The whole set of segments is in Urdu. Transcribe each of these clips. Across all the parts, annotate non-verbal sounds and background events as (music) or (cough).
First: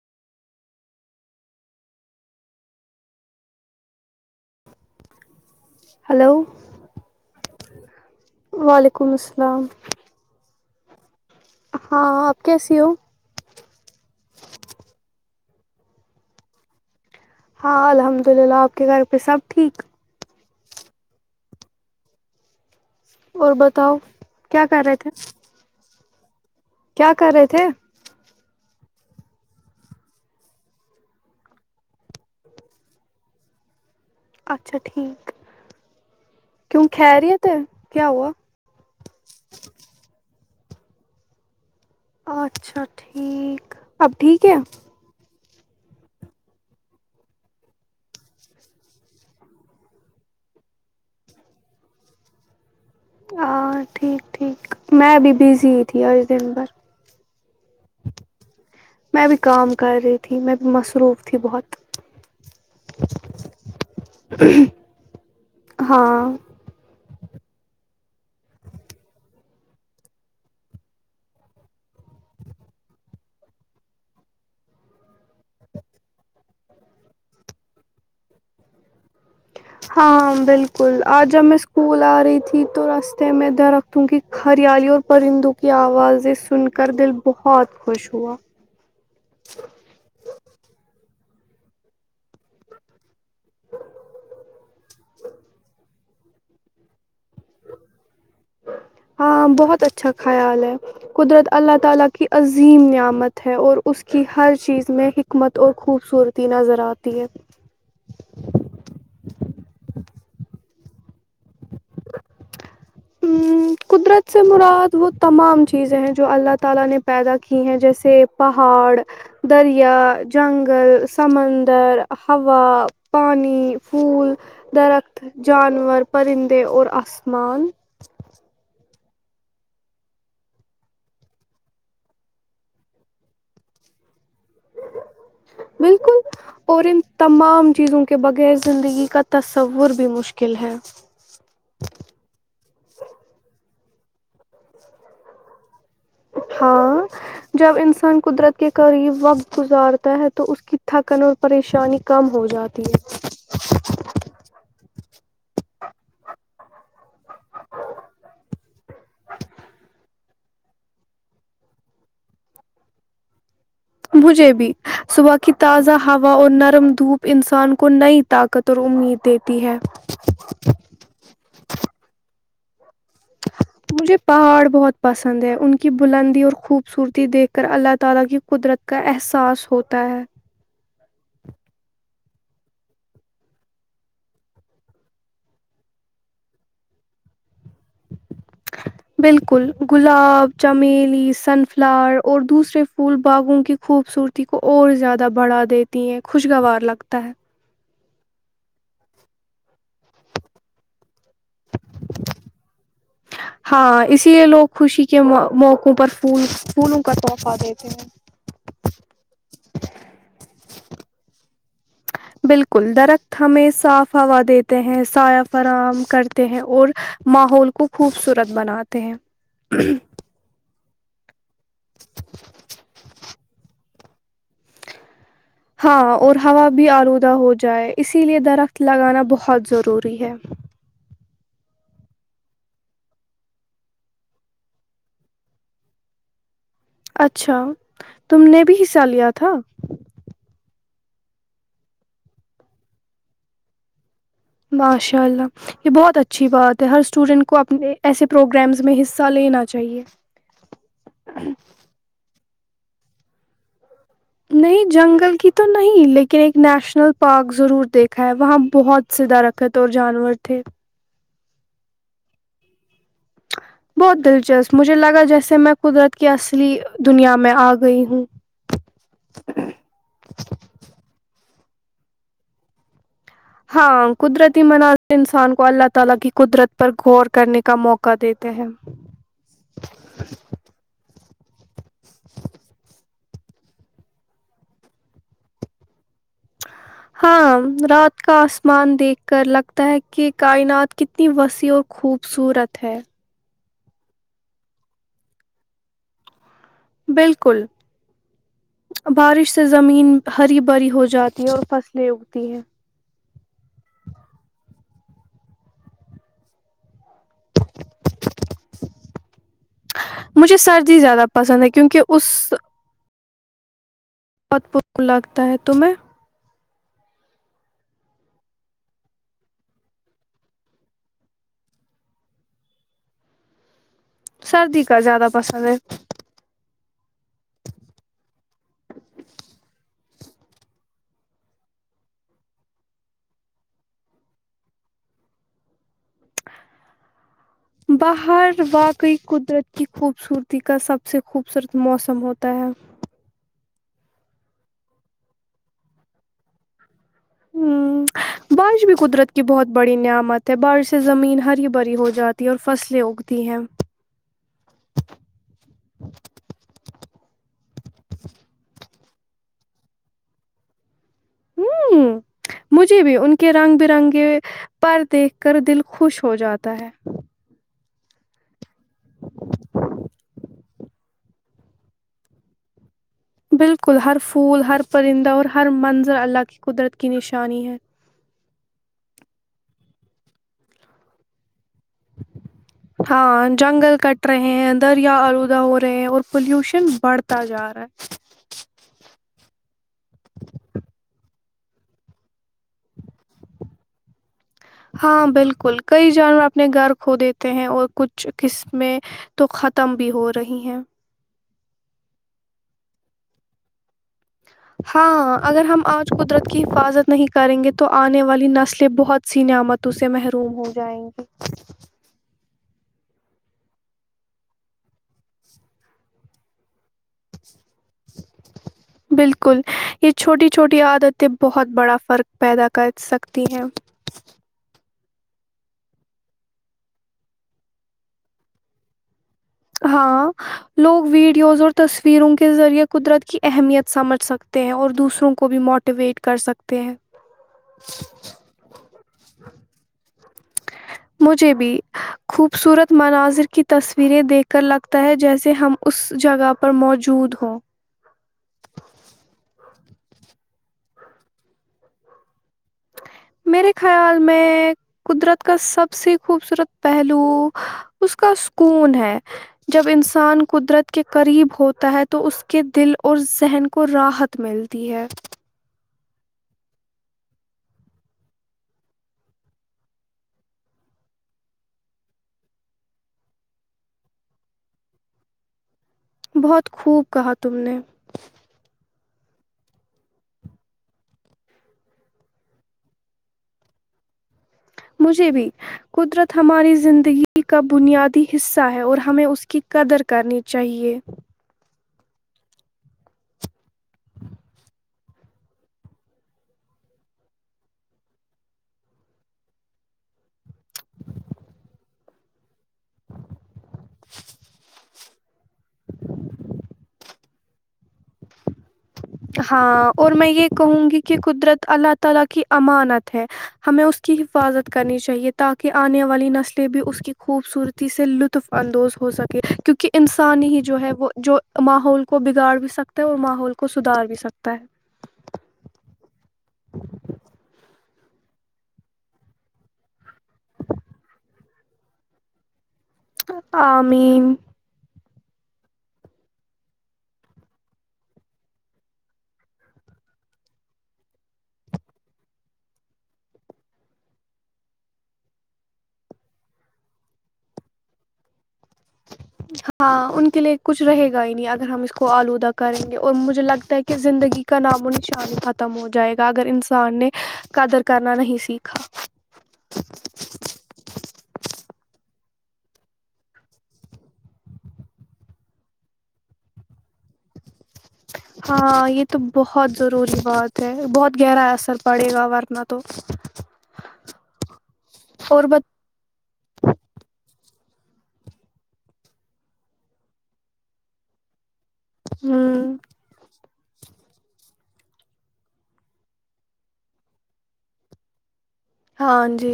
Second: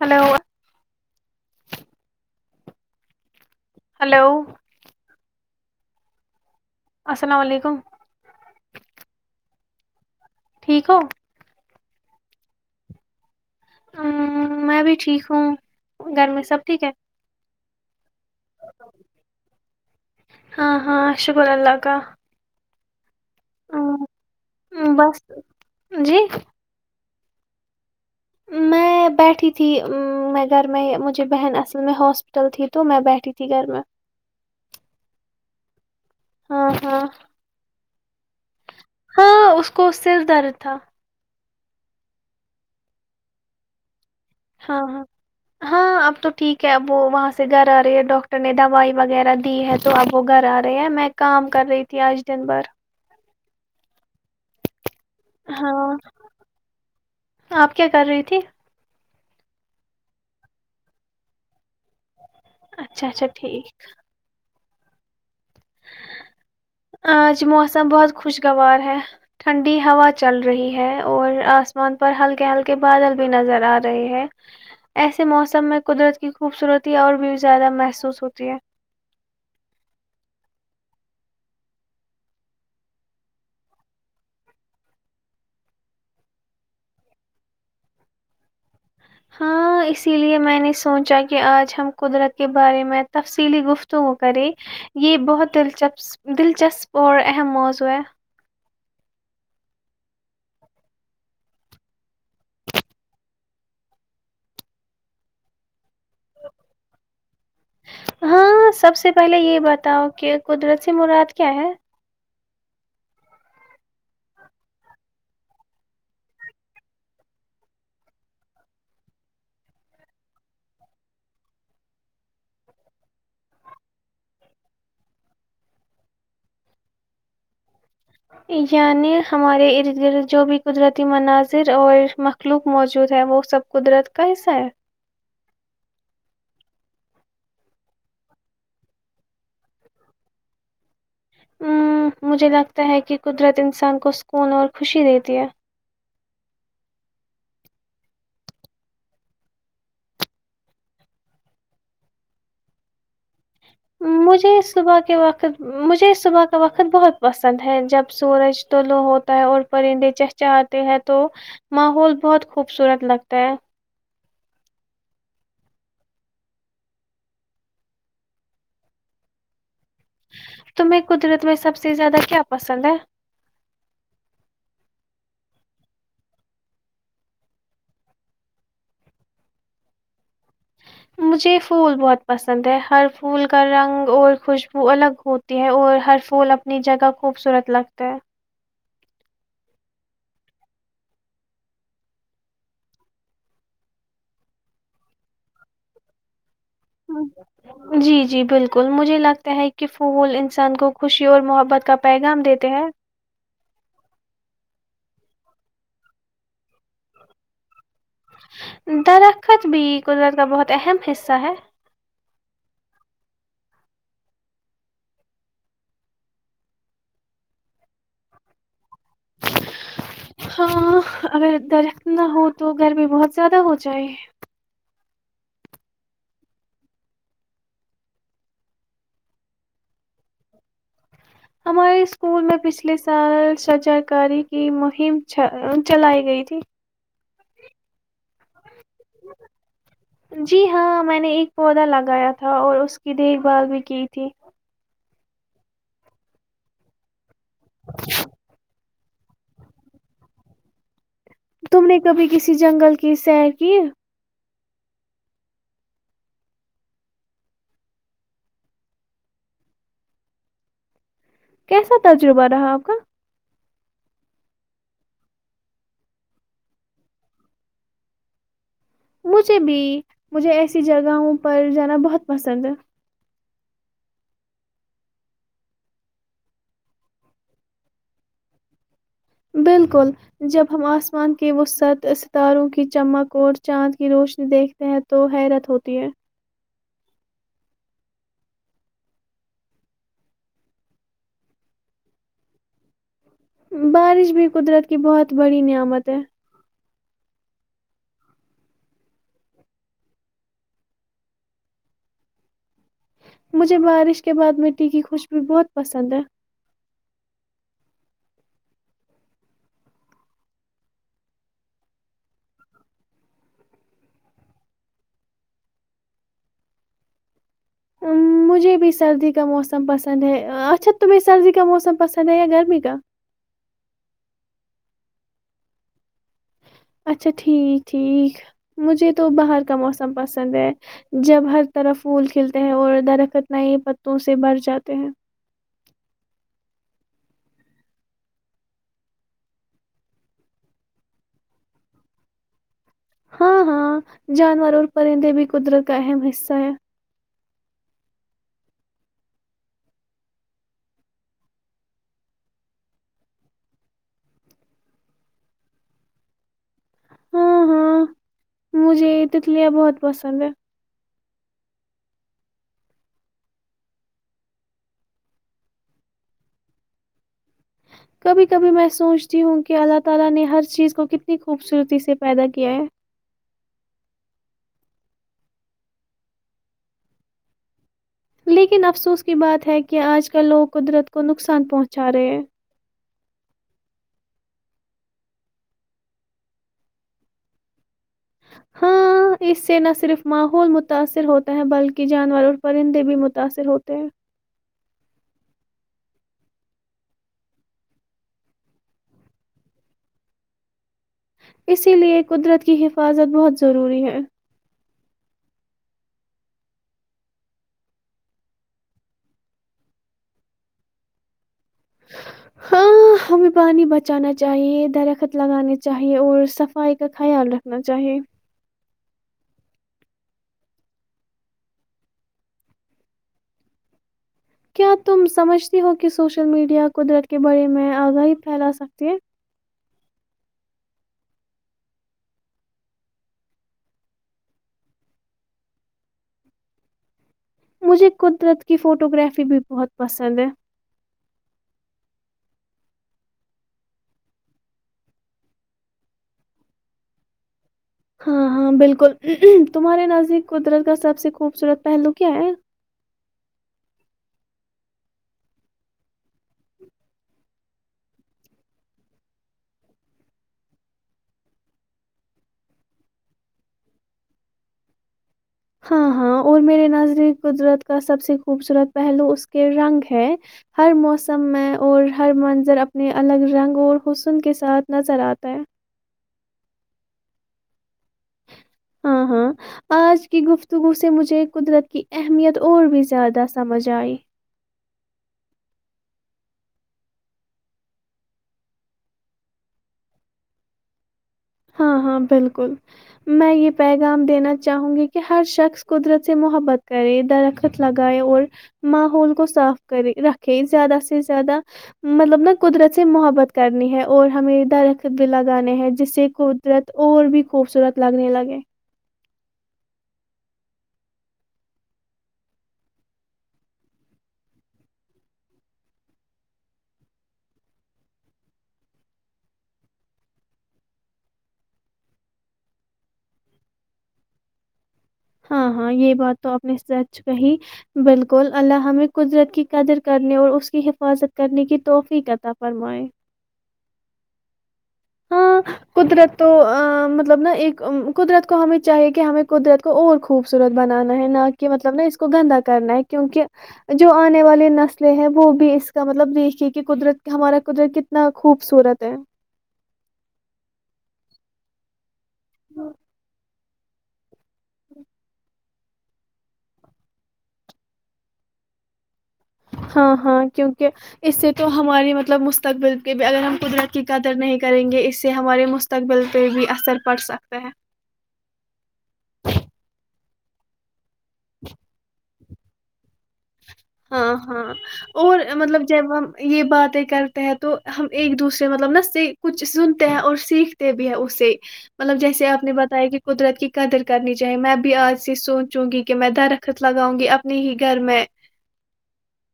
ہلو ہلو ہلو السلام علیکم وعلیکم السلام ٹھیک ہو ہاں آپ کیسی ہو ا میں بھی ٹھیک ہوں گھر میں سب ٹھیک ہے ہاں الحمد للہ آپ کے گھر پہ سب ٹھیک ہاں ہاں شکر اللہ کا اور بتاؤ ام، کیا کر ام، رہے تھے بس جی کیا کر رہے تھے میں بیٹھی تھی میں گھر میں مجھے بہن اصل میں ہاسپٹل تھی تو میں بیٹھی تھی گھر میں اچھا ٹھیک ہاں کیوں ہاں خیریت ہے کیا ہوا ہاں اس کو اس سے درد تھا اچھا ٹھیک اب ٹھیک ہے ہاں ہاں ہاں اب تو ٹھیک ہے اب وہ وہاں سے گھر آ رہی ہے ڈاکٹر نے دوائی وغیرہ دی ہے تو اب وہ گھر آ رہے ہے میں کام کر رہی تھی آج دن بھر اور ٹھیک ٹھیک میں بھی بزی ہاں تھی آج دن ب آپ کیا کر رہی تھی میں بھی کام کر رہی تھی میں بھی مصروف تھی بہت اچھا اچھا ٹھیک (inaudible) ہاں آج موسم بہت خوشگوار ہے ٹھنڈی ہوا چل رہی ہے اور آسمان پر ہلکے ہلکے بادل بھی نظر آ رہے ہے ایسے موسم میں قدرت کی خوبصورتی اور بھی زیادہ محسوس ہوتی ہے ہاں بالکل آج جب میں اسکول آ رہی تھی تو رستے میں درختوں کی ہریالی اور پرندوں کی آوازیں سن کر دل بہت خوش ہوا ہاں اسی لیے میں نے سوچا کہ آج ہم قدرت کے بارے میں تفصیلی گفتگو کرے یہ بہت دلچسپ دلچسپور ا موز ہوئے ہاں بہت اچھا خیال ہے قدرت اللہ تعالی کی عظیم نعمت ہے اور اس کی ہر چیز میں حکمت اور خوبصورتی نظر آتی ہے ہاں سب سے پہلے یہ بتاؤ کہ قدرتی سی مراد کیا ہے قدرت سے مراد وہ تمام چیزیں ہیں جو اللہ تعالی نے پیدا کی ہیں جیسے پہاڑ دریا جنگل سمندر ہوا پانی پھول درخت جانور پرندے اور اسمان نے ہمارے ارد گرد جو بھی قدرتی مناظر اور مخلوق موجود ہے وہ سب قدرت کاس ہے بالکل اور ان تمام چیزوں کے بغیر زندگی کا تصور بھی مشکل ہے ہ مجھے لگتا ہے کہ قدرت انسان کو سکون اور خوشی دیتی ہے ہاں جب انسان قدرت کے قریب وقت گزارتا ہے تو اس کی تھکن اور پریشانی کم ہو جاتی ہے مجھے صبح کے وقت مجھے صبح کا وقت بہت پسند ہے جب چاہتے ہیں تو ماحول بہت خوبصورت لگتا ہے مجھے بھی صبح کی تازہ ہوا اور نرم دھوپ انسان کو نئی طاقت اور امید دیتی ہے تمہیں قدرت میں سب سے زیادہ کیا پسند ہے (unintelligible) مجھے پہاڑ بہت پسند ہے ان کی بلندی اور خوبصورتی دیکھ کر اللہ تعالی کی قدرت کا احساس ہوتا ہے مجھے یہ پھول بہت پسند ہے ہر پھول کا رنگ اور خوشبو الگ ہوتی ہے اور ہر پھول اپنی جگہ خوبصورت لگتا ہے بالکل گلاب چمیلی سن فلاور اور دوسرے پھول باغوں کی خوبصورتی کو اور زیادہ بڑھا دیتی ہیں خوش کچ گوار لگتا ہے جی جی بالکل مجھے لگتا ہے کہ فول انسان کو خوشی اور محبت کا پیغام دیتے ہیں ہاں اسی لیے لوگ خوشی کے موقعوں پر پول پھولوں کا تحفہ دیتے ہیں درخت بھی قدرت کا بہت اہم حصہ ہے بالکل درخت ہمیں صاف ہوا دیتے ہیں سایا فراہم کرتے ہیں اور ماحول کو خوبصورت بناتے ت (inaudible) ا (inaudible) درخت نہ ہو تو گرمی بہت زیادہ ہوتی (inaudible) ہاں اور ہوا بھی آلودہ ہو جائے اسی لیے درخت لگانا بہت ضروری ہے ہمارے اسکول میں پچھلے سال سجا کاری کی مہم چلائی گئی تھی اچھا (unintelligible) تم نے بھی حصہ لیا تھا جی ہاں میں نے ایک پودا لگایا تھا اور اس کی دیکھ بھال بھی کی تھی ماشاء اللہ یہ بہت اچھی بات ہے ہر اسٹوڈینٹ کو اپنے ایسے پروگرامز میں حصہ حصہ لینا چاہیے تم نے کبھی کسی ک جنگل کی سیر کی نہیں جنگل کی تو نہیں لیکن ایک نیشنل پارک ضرور دیکھا ہے وہاں بہت سے درخت اور جانور تھے کیسا تجربہ رہا آپ کا بہت دلچسپ مجھے لگا جیسے میں قدرت کی اصلی دنیا میں آ گئی ہوں مجھے بھی مجھے ایسی جگہوں پر جانا بہت پسند ہے ہاں قدرتی مناتے انسان کو اللہ تعالی کی قدرت پر غور کرنے کا موقع دیتے ہیں ہیلو بالکل جب ہم آسمان کے وسط ستاروں کی چمک اور چاند کی روشنی دیکھتے ہیں تو حیرت ہوتی ہے ہاں رات کا آسمان دیکھ کر لگتا ہے کہ کائنات کتنی وسیع اور خوبصورت ہے بارش بھی قدرت کی بہت بڑی نعمت ہے بالکل بارش سے زمین ہری بھری ہو جاتی ہے اور فصلیں اگتی ہیں مجھے بارش کے بعد مٹی کی خوشبی بہت پسند ہے مجھے سردی زیادہ پسند ہے کیونکہ اس بہت پ لگتا ہے تمہیں مجھے بھی سردی کا موسم پسند ہے اچھا تمہیں سردی کا موسم پسند ہے یا گرمی کا سردی کا زیادہ پسند ہے اچھا ٹھیک ٹھیک مجھے تو باہر کا موسم پسند ہے جب ہر طرح پھول کھلتے ہیں اور درخت ن پتوں سے بھر جاتے ہیں باہر واقعی قدرت کی خوبصورتی کا سب سے خوبصورت موسم ہوتا ہے ہاں ہاں جانور اور پرندے بھی قدرت کا اہم حصہ ہے ہ بارش بھی قدرت کی بہت بڑی نعمت ہے بارش سے زمین ہری بھری ہو جاتی ہے اور فصلیں اگتی ہیں ہاں ہاں م جی تتلیا بہت پسند ہے ہ مجھے بھی ان کے رنگ برنگے پر دیکھ کر دل خوش ہو جاتا ہے کبھی کبھی میں سوچتی ہوں کہ اللہ تعالی نے ہر چیز کو کتنی خوبصورتی سے پیدا کیا ہے بالکل ہر پھول ہر پرندہ اور ہر منظر اللہ کی قدرت کی نشانی ہے لیکن افسوس کی بات ہے کہ آج کل لوگ قدرت کو نقصان پہنچا رہے ہاں جنگل کٹ رہے ہیں دریا آلودہ ہو رہے ہیں اور پولوشن بڑھتا جا رہا ہے ہاں اس سے نہ صرف ماحول متاثر ہوتا ہے بلکہ جانور اور پرندے بھی متاثر ہوتے ہیں ہاں بالکل کئی جانور اپنے گھر کھو دیتے ہیں اور کچھ قسمیں تو ختم بھی ہو رہی ہیں اسی لیے قدرت کی حفاظت بہت ضروری ہے ہاں اگر ہم آج قدرت کی حفاظت نہیں کریں گے تو آنے والی نسلیں بہت سی نعمتوں سے محروم ہو جائیں گی ہاں ہمیں پانی بچانا چاہیے درخت لگانے چاہیے اور صفائی کا خیال رکھ نا چاہیے بالکل یہ چھوٹی چھوٹی عادتیں بہت بڑا فرق پیدا کر سکتی ہیں کیا تم سمجھتی ہو کہ سوشل میڈیا قدرت کے بارے میں آگاہی پھیلا سکتی ہے ہاں لوگ ویڈیوز اور تصویروں کے ذریعے قدرت کی اہمیت سمجھ سکتے ہیں اور دوسروں کو بھی موٹیویٹ کر سکتے ہیں مجھے قدرت کی فوٹو گرافی بھی بہت پسند ہے مجھے بھی خوبصورت مناظر کی تصویریں دیکھ کر لگتا ہے جیسے ہم اس جگہ پر موجود ہوں ہاں ہاں بالکل تمہارے نظ قدرت کا سب سے خوبصورت پہلو کیا ہے میرے خیال میں قدرت کا سب سے خوبصورت پہلو اس کا سکون ہے جب انسان قدرت کے قریب ہوتا ہے تو اس کے دل اور ذہن کو راحت ملتی ہے ہاں ہاں اور میرے نظری قدرت کا سب سے خوبصورت پہلو اس کے رنگ ہے ہر موسم میں اور ہر منظر اپنے الگ رنگ اور حسن کے ساتھ نظر آتا ہے بہت خوب کہا تم نے ہاں ہاں آج کی گفتگو سے مجھے قدرت کی اہمیت اور بھی زیادہ سمجھ آئی مجھے بھی قدرت ہماری زندگی کا بنیادی حصہ ہے اور ہمیں اس کی قدر کرنی چاہیے ہاں ہاں بالکل میں یہ پیغام دینا چاہوں گی کہ ہر شخص قدرت سے محبت کرے درخت لگائے اور ماحول کو صاف کرے رکھے زیادہ سے زیادہ مطلب نا قدرت سے محبت کرنی ہے اور ہمیں درخت بھی لگانے ہیں جس سے قدرت اور بھی خوبصورت لگنے لگے ہاں اور میں یہ کہوں گی کہ قدرت اللہ تعالی کی امانت ہے ہمیں اس کی حفاظت کرنی چاہیے تاکہ انے والی نسلیں بھی اس کی خوبصورتی سے لطف اندوز ہو سکے کیونکہ انسانی ہی جو ہے وہ جو سدار بھی سکتا ہے ہاں ہاں یہ بات تو اپپنے سچ کہی بالکل اللہ ہم نے قدرت کی قدر کرنے اور اس کی حفاظت کرنے کی توفی کتا فرما آ م ہاں قدرت تو مطلب نا ایک قدرت کو ہمیں چاہیے کہ ہمیں قدرت کو اور خوبصورت بنانا ہے نہ کہ مطلب نا اس کو گندا کرنا ہے کیونکہ جو آنے والی نسلیں ہیں وہ بھی اس کا مطلب دیکھیے کہ قدرت ہمارا قدرت کتنا خوبصورت تو (unintelligible) ہاں ان کے لیے کچھ رہے گا ہی نہیں اگر ہم اس کو آلودہ کریں گے اور مجھے لگتا ہے کہ کہ زندگی کا نام و نشانی ختم ہو جائے گا اگر انسان نے قدر کرنا نہیں سیکھا ہاں ہاں کیونکہ اس سے تو ہماری مطلب مستقبل کے بھی اگر ہم قدرت کی قدر نہیں کریں گے اس سے ہمارے مستقبل پہ بھی اثر پڑ سکتا ہے ہاں یہ تو بہت ضروری بات ہے بہت گہرا اثر پڑے گا ورنہ تو ہاں ہاں اور مطلب جب ہم یہ باتیں کرتے ہیں تو تو ہم ایک دوسرے مطلب نا کچھ سنتے ہیں اور سیکھتے بھی ہیں اسے مطلب جیسے آپ نے ہوں بتایا کہ قدرت کی قدر کرنی چاہیے میں بھی آج سے سوچوں گی کہ میں درخت لگاؤں گی اپنے ہی گھر میں ہاں جی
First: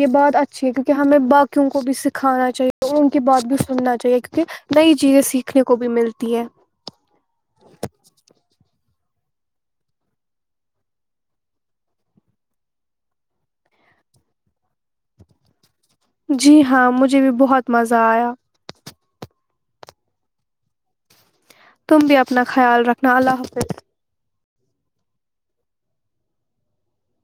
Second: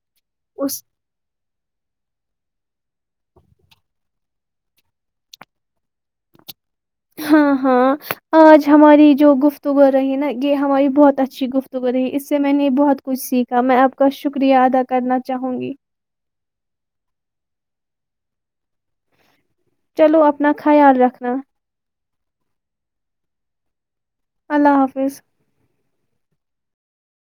یہ بہت اچھی ہے اس کیونکہ ہمیں بایوں کو بھی س کھانا چاہیے اور ان کی بات بھی سننا چاہیے کیونکہ نئی چیزیں سیکھنے کو بھی ملتی ہے ہاں ہاں آج ہماری جو گفتگو رہی نا یہ ہماری بہت اچھی گفتگو رہی اس سے میں نے بہت کچھ سیکھا میں آپ کا شکریہ ادا کرنا چاہوں گی جی ہاں مجھے بھی بہت مزہ آیا چلو اپنا خیال رکھنا تم بھی اپنا خیال رکھنا اللہ حافظ اللہ حافظ